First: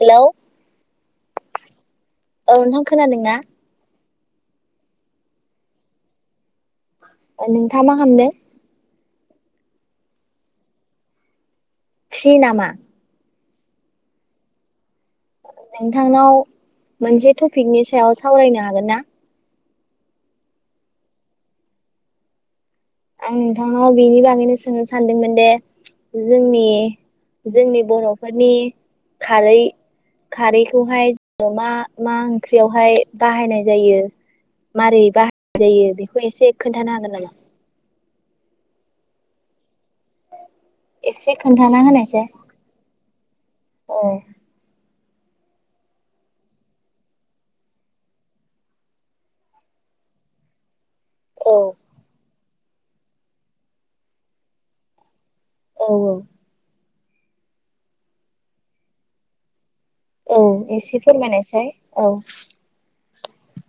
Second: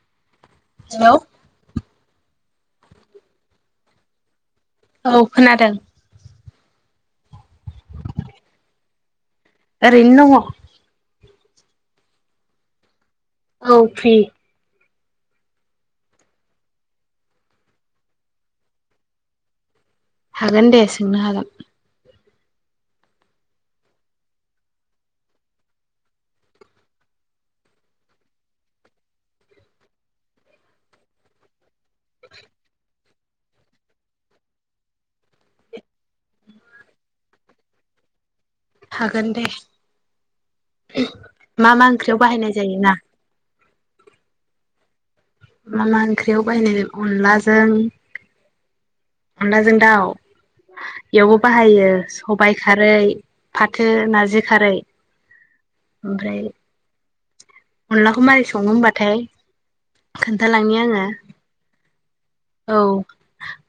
Hello hello औ नोंथां खोनादोंना? औ खोनादों। नोंथाङा मा खालामदों? ओरैनो दङ। फ्रि नामा? औ फ्रि। नोंथांनाव मोनसे टपिकनि सायाव सावरायनो हागोन ना? हागोन दे सोंनो हागोन। आं नोंथांनाव बिनि बागैनो सोंनो सानदोंमोन दे जोंनि जोंनि बर'फोरनि खारै-खारैखौहाय मा मा ओंख्रियावहाय बाहायनाय जायो मारै बाहायनाय जायो बेखौ एसे खोन्थानो हागोन नामा? हागोन दे। एसे मा मा खोन्थाना ओंख्रियाव बाहायनाय जायोना। अ मा मा ओंख्रियाव बायनाय अनलाजों अनलाजों दाउ बेयावबो औ बाहायो सबाय खारै फाथो नारजि खारै औ ओमफ्राय अनलाखौ मारै सावनो होनबाथाय? औ एसे फोरमायनायसै औ।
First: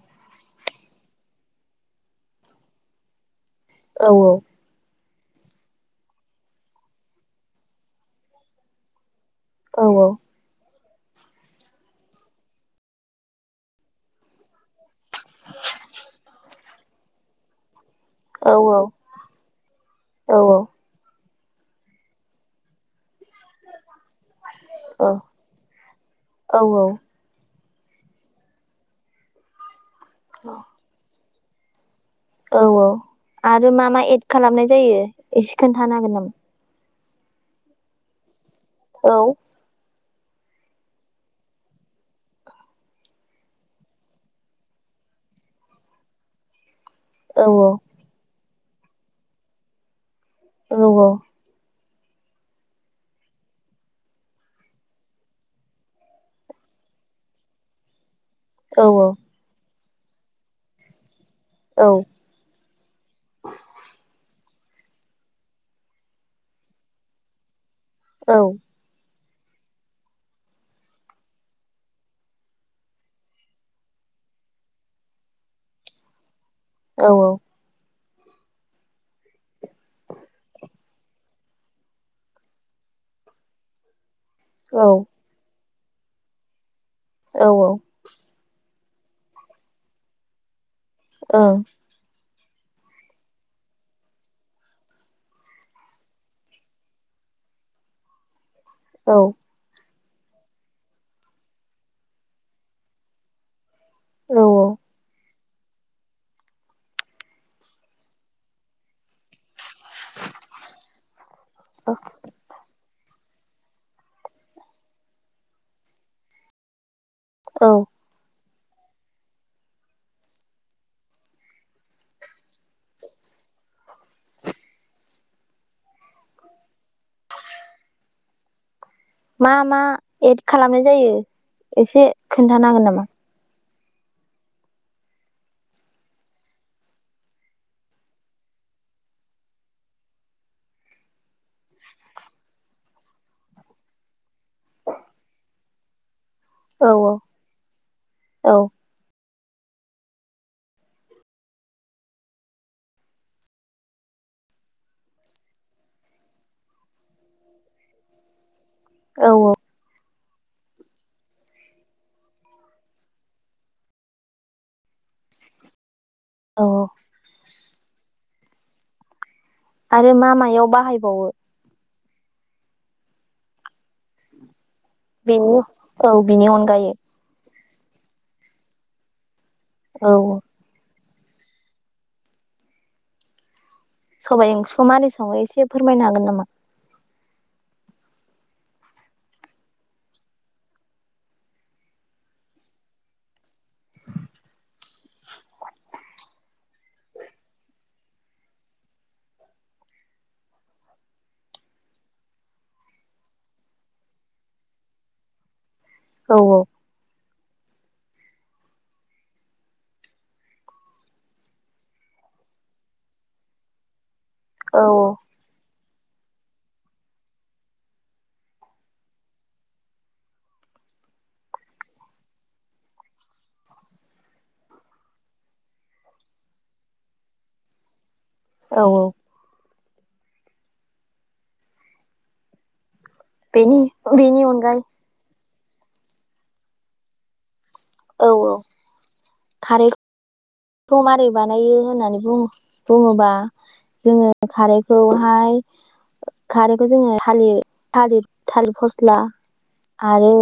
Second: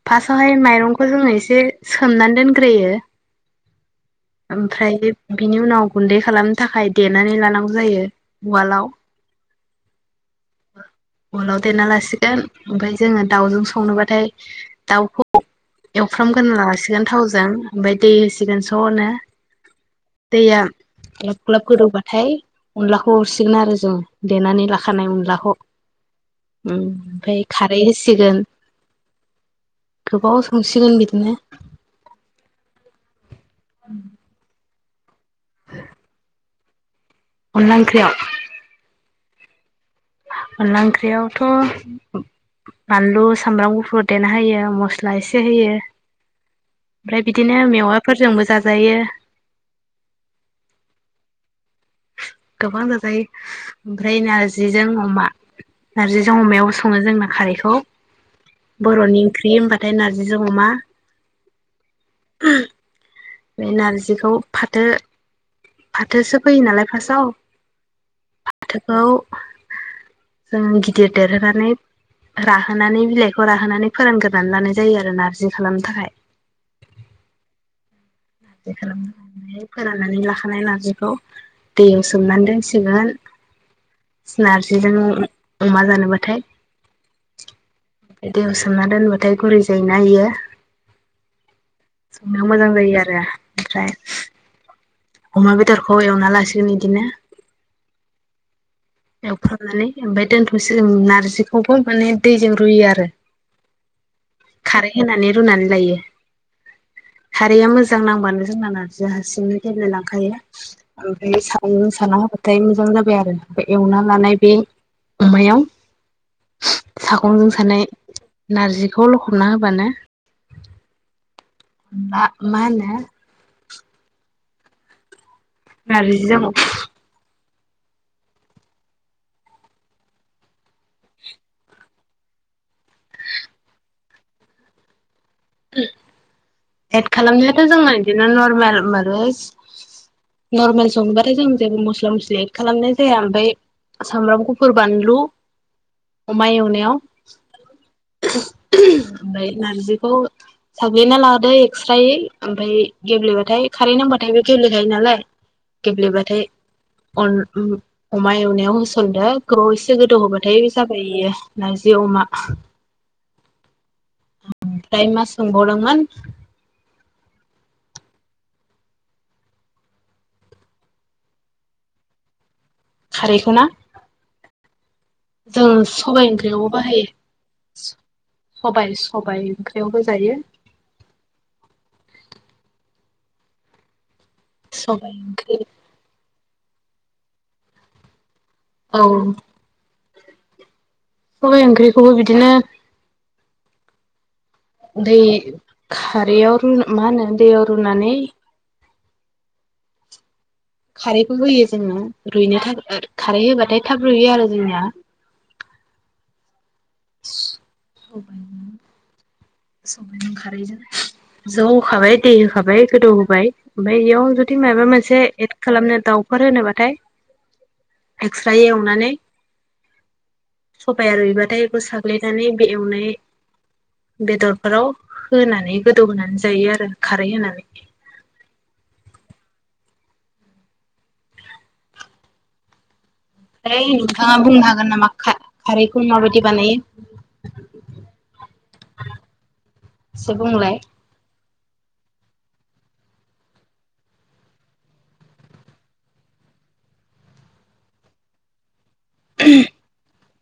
फासावहाय माइरंखौ जोंङो एसे सोमनानै दोनग्रोयो। औ ओमफ्राय बेब बिनि उनाव गुन्दै खालामनो थाखाय देनानै लानांगौ जायो उवालाव। औ औ। उवालाव देरना लासिगोन ओमफाय जोङो दाउजों संनोबाथाय दाउखौ एवफ्रामगोन लासिगोन थावजों ओमफ्राय दै होसिगोन स'नो औ औ दैया ग्लब गोदौबाथाय अनलाखौ हरसिगोन आरो जों देनानै लाखानाय औ अनलाखौ औ ओम ओमफ्राय खारै होसिगोन। [unintelligible] औ औ। आरो मा मा एड खालामनाय जायो एसे खोन्थानो हागोन नामा? अनलाख्रियाव? औ अनला ओंख्रियावथ' बानलु सामब्राम गुफुर देना होयो मस्ला एसे होयो। ओमफ्राय औ बिदिनो मेवाफोरजोंबो ज जायो। औ औ गोबां जाजायो ओमफ्राय नार्जिजों अमा नार्जिजों अमायावबो सङो जोंना खारैखौ औ बर'नि ओं क्रि बाथ नाथाय नार्जिजों अमा औ बे नारजिखौ फाथो फाथोसो फैयो नालाय फार्स्टआव [inaudible] फाथोखौ जों गिदिर देरहोनानै राहोनानै बिलाइखौ राहोनानै फोरानग्रोनानै लानाय जायो आरो नारजि खालामनो थाखाय। औ औ। [unintelligible] खालाम फोराननानै लाखानाय नारजिखौ दैयाव सोमनानै दोनसिगोन नार्जाजों अम अमा जानोबाथाय औ औ। दैयाव सोमना दोनबाथाय गुरै जायैनो इयो औ सोंनायाव मोजां जायो आरो [unintelligible] ओमफ्राय अमा बेदरखौ एवना लासिगोन बिदिनो ऐवफ्रामनानै ओमफ्राय दोनथ'सै नारजिखौबो माने दैजों रुयो आरो औ औ खारै होनानै। रुनानै लायो खारैया मोजां नांबानो जोंना नार्जिया हारसिंनि गेब्ले लांखायो। [unintelligible] सानना होबाथाय मोजां जाबाय आरो ओमफ्राय एवना ललाय बे अमायाव सागंजों औ सानाय नारजिखौ लखबना होबानो मा माहोनो [inaudible] नारजिजों मा मा एड खालामनाय जायो एसे खोन्थानो हागोन नामा? उ एद खालामनायाथ' जोंङो बिदिनो नर्मेल [unintelligible] नर्मेल सङोबाथाय जों जेबो मस्ला मस्लि एद खालामनाय जाया ओमफ्राय सामब्राम गुफुर बानलु अमा औ एवनायाव औ ओमफ्राय नारजिखौ साग्लिना ला दै एक्स्रायै ओमफ्राय गेब्लेबाथाय खारै नांबाथाय बे गेब्लेखायो नालाय गेब्लेबाथाय अन उम अमा एवनायाव होस सनदो औ गोबाव एसे गोद थ होबाथाय जाबाय इयो नारजि अमा। दायो मा सोंबावदोंमोन अ आरो मा मायाव बाहायबावो? खारैखौना? बिनु औ बिनि अनगायै सबाय सबाय ओंख्रियाव औ होजायो। औ सबाइ ओंख्रिखौ मारै सबाइ संङो ओंख्रि एसे फोरमायनो हागोन नामा? औ सबाइ ओंख्रिखौबो बिदिनो दै खारियाव रु मा होनो दैयाव रुनानै खारैखौ होयो जोङो रुइनो थाखाय खारै होबाथाय थाब रुयो आरो जोंनिया औ औ स सबाया ज' होखाबाय दै होखाबाय गोदौ होबाय ओमफ्राय एयाव जुदि औ माबा औ मोनसे एद खालामनो दाउफोर होनोबाथाय एकस्रा एवनानै सबाया रुइबाथाय बेखौ साग्ललिनानै बे एवनाय बेदरफोराव होनानै गोदौ होनानै जायो आरो खारै होनानै। औ औ बेनि दायो नोंथाङा बेनि बुंनो अनगायै हागोन नामा खा खारैखौ माबायदि बानायो? औ औ खारै एसे बुंलाय खौ मारै बानायो होनानै बुं बुङोबा जोंङो खारैखौहाय खारैखौ जोंङो हालि थाथिर थालिर फस्ला आरो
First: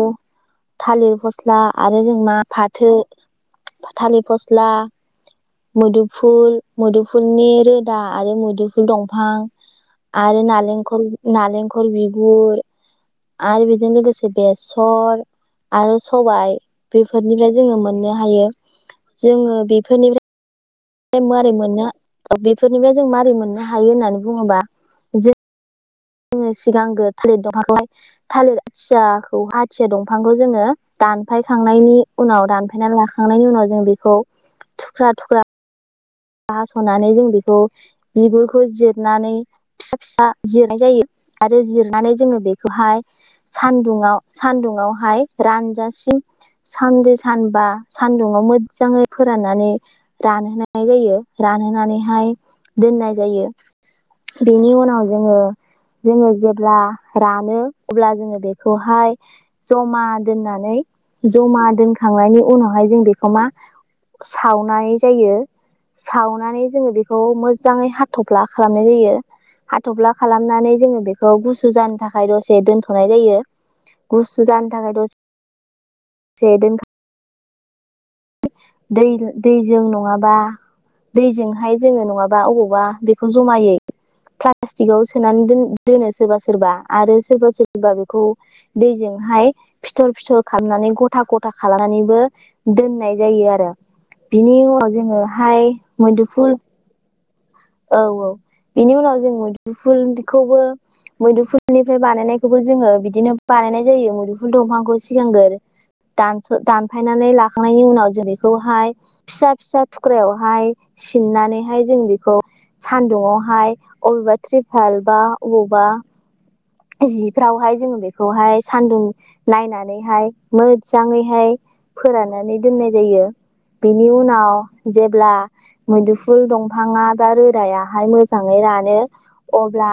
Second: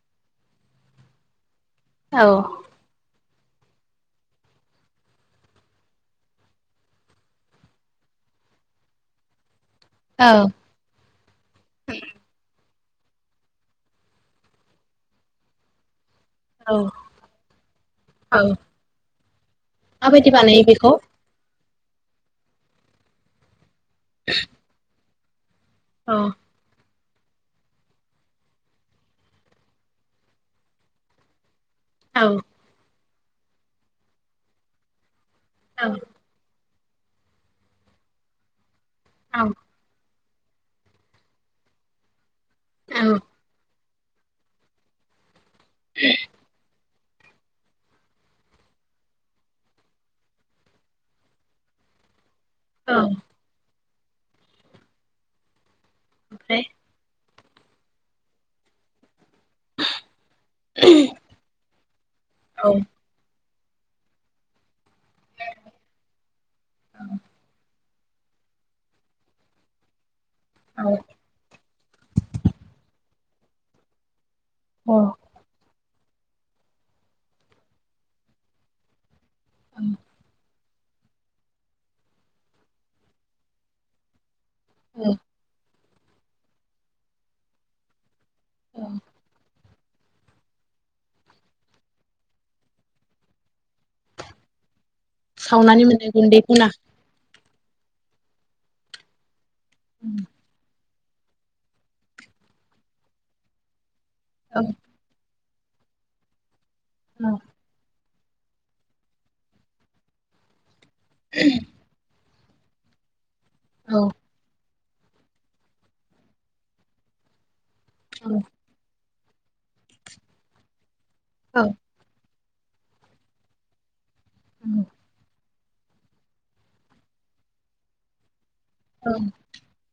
थालिर फस्ल ला आरो औ जोंमा फाथो थालि फस्ला मुदुफुल मुदुफुलनि रोदा आरो मुदुफुल दंफां औ आरो नारेंखल नारेंखल बेगुर आरो बिदिनो लोगोसे बेसर आरो सबाइ औ बेफोरनिफ्राय जोङो मोननो हायो जोङो बे माबादि बानायो बेखौ [unintelligible] मोननो बेफोरनिफाय जों मारै मोननो हायो होननानै बुङोबा जे औ जोङो सिगांगोन थालिर दंफांखौहाय थालिर आथियाखौ आथिया दंफांखौ जोङो दानफाय थांनायनि औ उनाव दानफाना ला खांनायनि उनाव जों बेखौ थुख्रा थुख्रा औ। हास'नानै जों बेखौ बिगुरखौ जे नानै औ फिसा फिसा जिरनाय जायो आरो जिरनानै जोङो बे बेखौहाय औ सान सान्दुंङाव सान्दुुंयावहाय रानजासिम सान्द सानबा सानदुङाव मोजाङै फोराननानै रानहोनाय नाय जायो रानहोनानैहाय औ दोननाय जायो । बेनि उनाव जोङो जोङो ओमफ्राय जेब्ला रां मोनो अब्ला जोङो बेखौहाय जमा दोननानै जमा दोनखांनायनि औ उनावहाय जों बेखौ मा सावनाय जायो। सावनानै जोङो बेखौ मोजाङै हा हाथफ्ला खालामनाय जायो हाथफ्ला खालामनानै औ जोङो बेखौ गुसु जानो थाखाय दसे दोनथ'नाय जायो। गुस जानो थाखाय औ दसे [unintelligible] दै दैजों नङाबा दैजोंहाय जोङो नङाबा अबावबा बेखौ जमायै प्लास्टिकाव सोनानै दोन दोनो सोरबा सोरबा आरो सोरबा सोरबा बेखौ खौ दैजोंहाय फिथर फिथर खालामनानै गथा गथा खालामनानैबो दोननाय जायो आरो बिनि उनाव जोङोहाय सावनानै मोननाय मैदफुल गुन्दैखौना औ औ बिनि उनाव जों गफुरदिखौबो मैदुफुलनिफ्राय बानायनायखौबो जोङो बिदिनो बानायनाय जायो मुदुफुल औ दंफांखौ सिगांगोर दांनस दानफायनानै लाखांनायनि उनाव जों बेखौहाय फिसा फिसा थुख्रायावहाय सिननानैहाय जों बिखौ सानदुङाव हाय औ अबेबा थ्रित फालबा बबावबा जिफ्रावहाय जोङो औ बेखौहाय सान्दुं नायनानैहाय मो मोजाङैहाय फोरानो नानै दोन्नाय जायो बे निउनाव जेब्ला मैदुफुल दंफाङा बा रोदायाहाय मोज मोजाङै रानो अब्ला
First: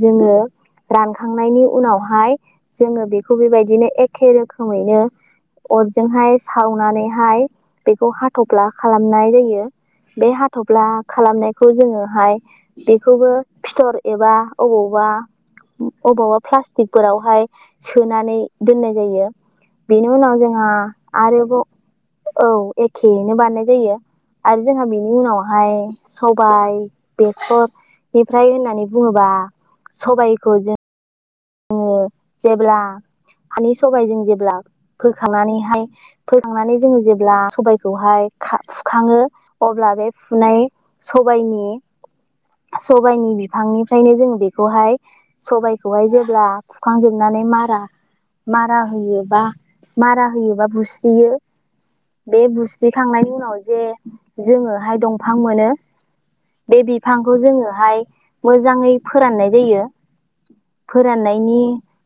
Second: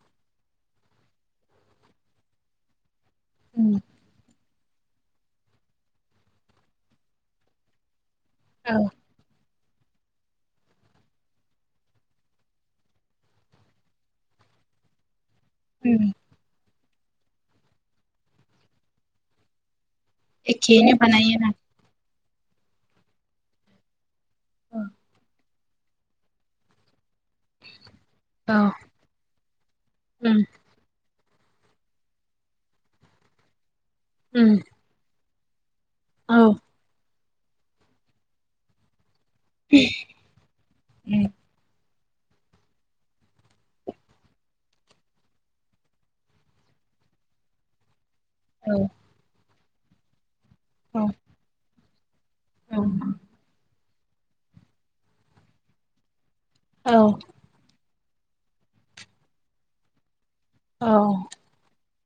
जोङो रानखांनायनि उनावहाय जोङो बे खौ बेबायदिनो एखे रो खोमैनो अरजोंहाय सावनानैहाय बेखौ हा थफ्ला खालामनाय जायो बे हाथ'फला खालामनाय खौ जोङोहाय बेखौबो फिथर एबा अबावबा अबावबा फ्लासटिक फोरावहाय सोनानै दोननाय जायो बेनि उनाव जोंहा एखेयैनो बानायोना आरोबाव औ एखेयैनो बानायनाय जायो। आरो जोंहा बिनि उनाव हाय। सबाइ। बेसरनिफ्राय औ होननानै बुङोबा उम सबाइखौ जों। जोङो जेब्ला [unintelligible] सबाइजों जेब्ला उम फो खांनानै हाय। औ फोखांनानै जोङो जे ब्ला सबाइखौहाय खा फुखाङो। अब्ला बे फुनाय औ सबाइनि। सबाइनि बिफांनिफ्रायनो जों बेखौहाय सबाइखौहाय जों बा खुखांजोबनानै मारा मारा होयोबा मारा होयो। बा औ बुस्रियो। बे औ बुस्रिखांनायनि उनाव जे। जोङोहाय दंफां मोनो। बे औ बिफांखौ जोङोहाय। मोजाङै फोराननाय जायो‌। औ फोराननायनि।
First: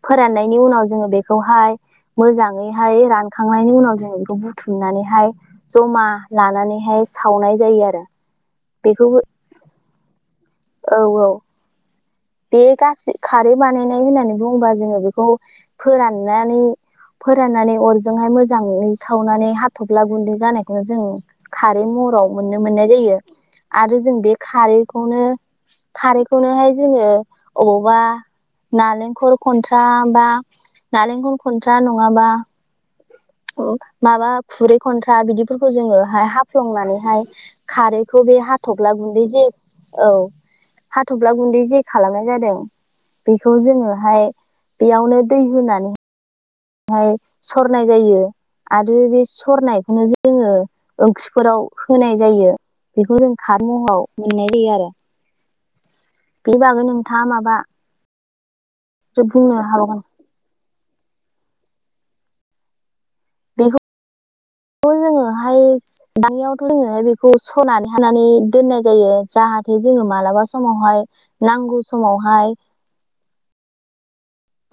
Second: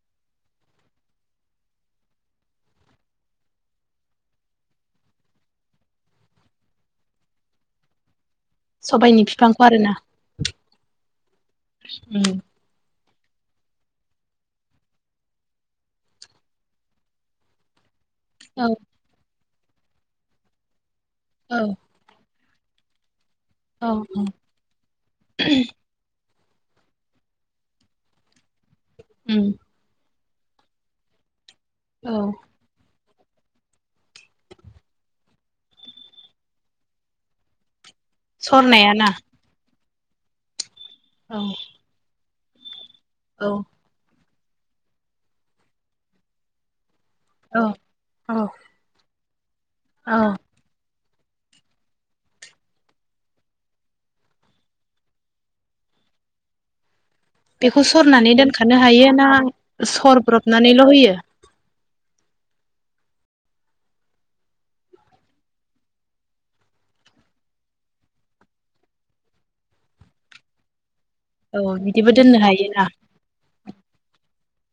फोराननायनि उनाव जोङो बेखौहाय मोजाङैहाय रानखांनायनि उनाव जोङो बेखौ बुथुमनानैहाय जमा लानानैहाय सावनाय जायो आरो। बेखौबो सबाइनि बिफांखौ आरोना। औ औ। बे गा खारै बानायनाय होननानै बुङोबा जोङो बेखौ फोराननानै फोराननानै अर जोंहाय औ मोजांयै सावनानै हा थ'फ्ला गुन्दै जानायखौनो जोङो। औ खारै महराव मोननो मोननाय जायो। औ आरो जों बे खारैखौनो खारै खौनोहाय जोङो अबावबा नालेंखर उम खनथ्रा बा नालेंखौ खन्थ्रा औ नङाबा औ । माबा खुरै खथ्रा बिदि फोरखौ जोङो हाफ्लंनानैहाय खारै खौ बे हाथग्ला सरनायाना गुन्दै जे औ । हाथफ्ला औ गुन्दै जे लानाय जादों औ बेखौ जोङोहाय बेयावनो दै होनानै हाय औ सरनाय जायो औ आरो बे सरनायखौनो औ जोङो। ओंख्रिफोराव होनाय जायो बेखौ जों खारै महराव मोननाय जायो आरो बे बागैनो बेखौ सरनानै दोन खानो हायो ना बुंनो हाबावगोन सरब्रबनानैल' होयो? [unintelligible] बेखौ जोङोहाय दानियावथ' जोङो बेखौ सरनानै हानानै दोननाय जायो जाहाथे जोङो मालाबा समावहाय औ नांगौ बिदिबो दोननो समावहाय हायोना?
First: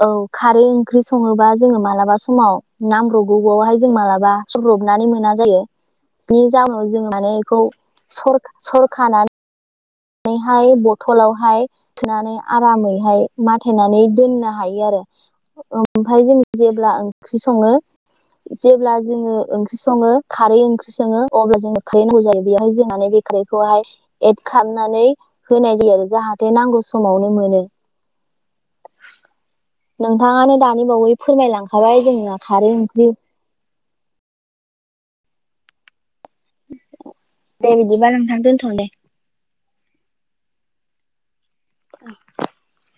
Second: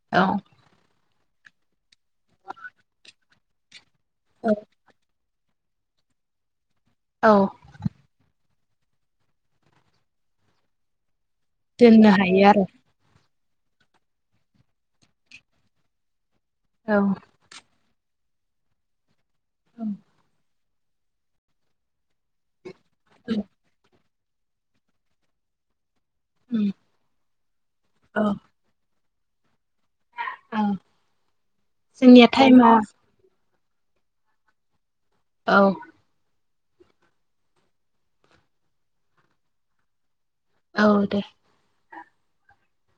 औ खारै ओंख्रि सङोबा जोङो मालाबा समाव नांब्रगौ हाय जों मालाबा औ सरब्रबनानै मोना जायो । बेनि जाउनाव जों औ माने बेखौ सर सरखानानै नै हाय बथ' लावहाय दोननो सोनानै हायो आरो आरामैहाय माथायनानै दोननो हायो आरो ओमफ्राय जों जेब्ला औ ओंख्रि सङो जेब्ला जोङो ओंख्रि सङो खारै ओंख्रि संङो अब्ला जोंनो खारै नांगौ जायो बेवहाय जों नानै बिख्रिखौहाय [inaudible] हाबनानै होनाय जायो आरो जाहाथे उम नांगौ समावनो मोनो औ नोंथाङानो दानि बावै फोरमायलांखाबाय जोंनिया जोंना टाइमा खारै ओंख्रि औ दे बिदिबा नोंथां दोनथ' दे औ दे [inaudible]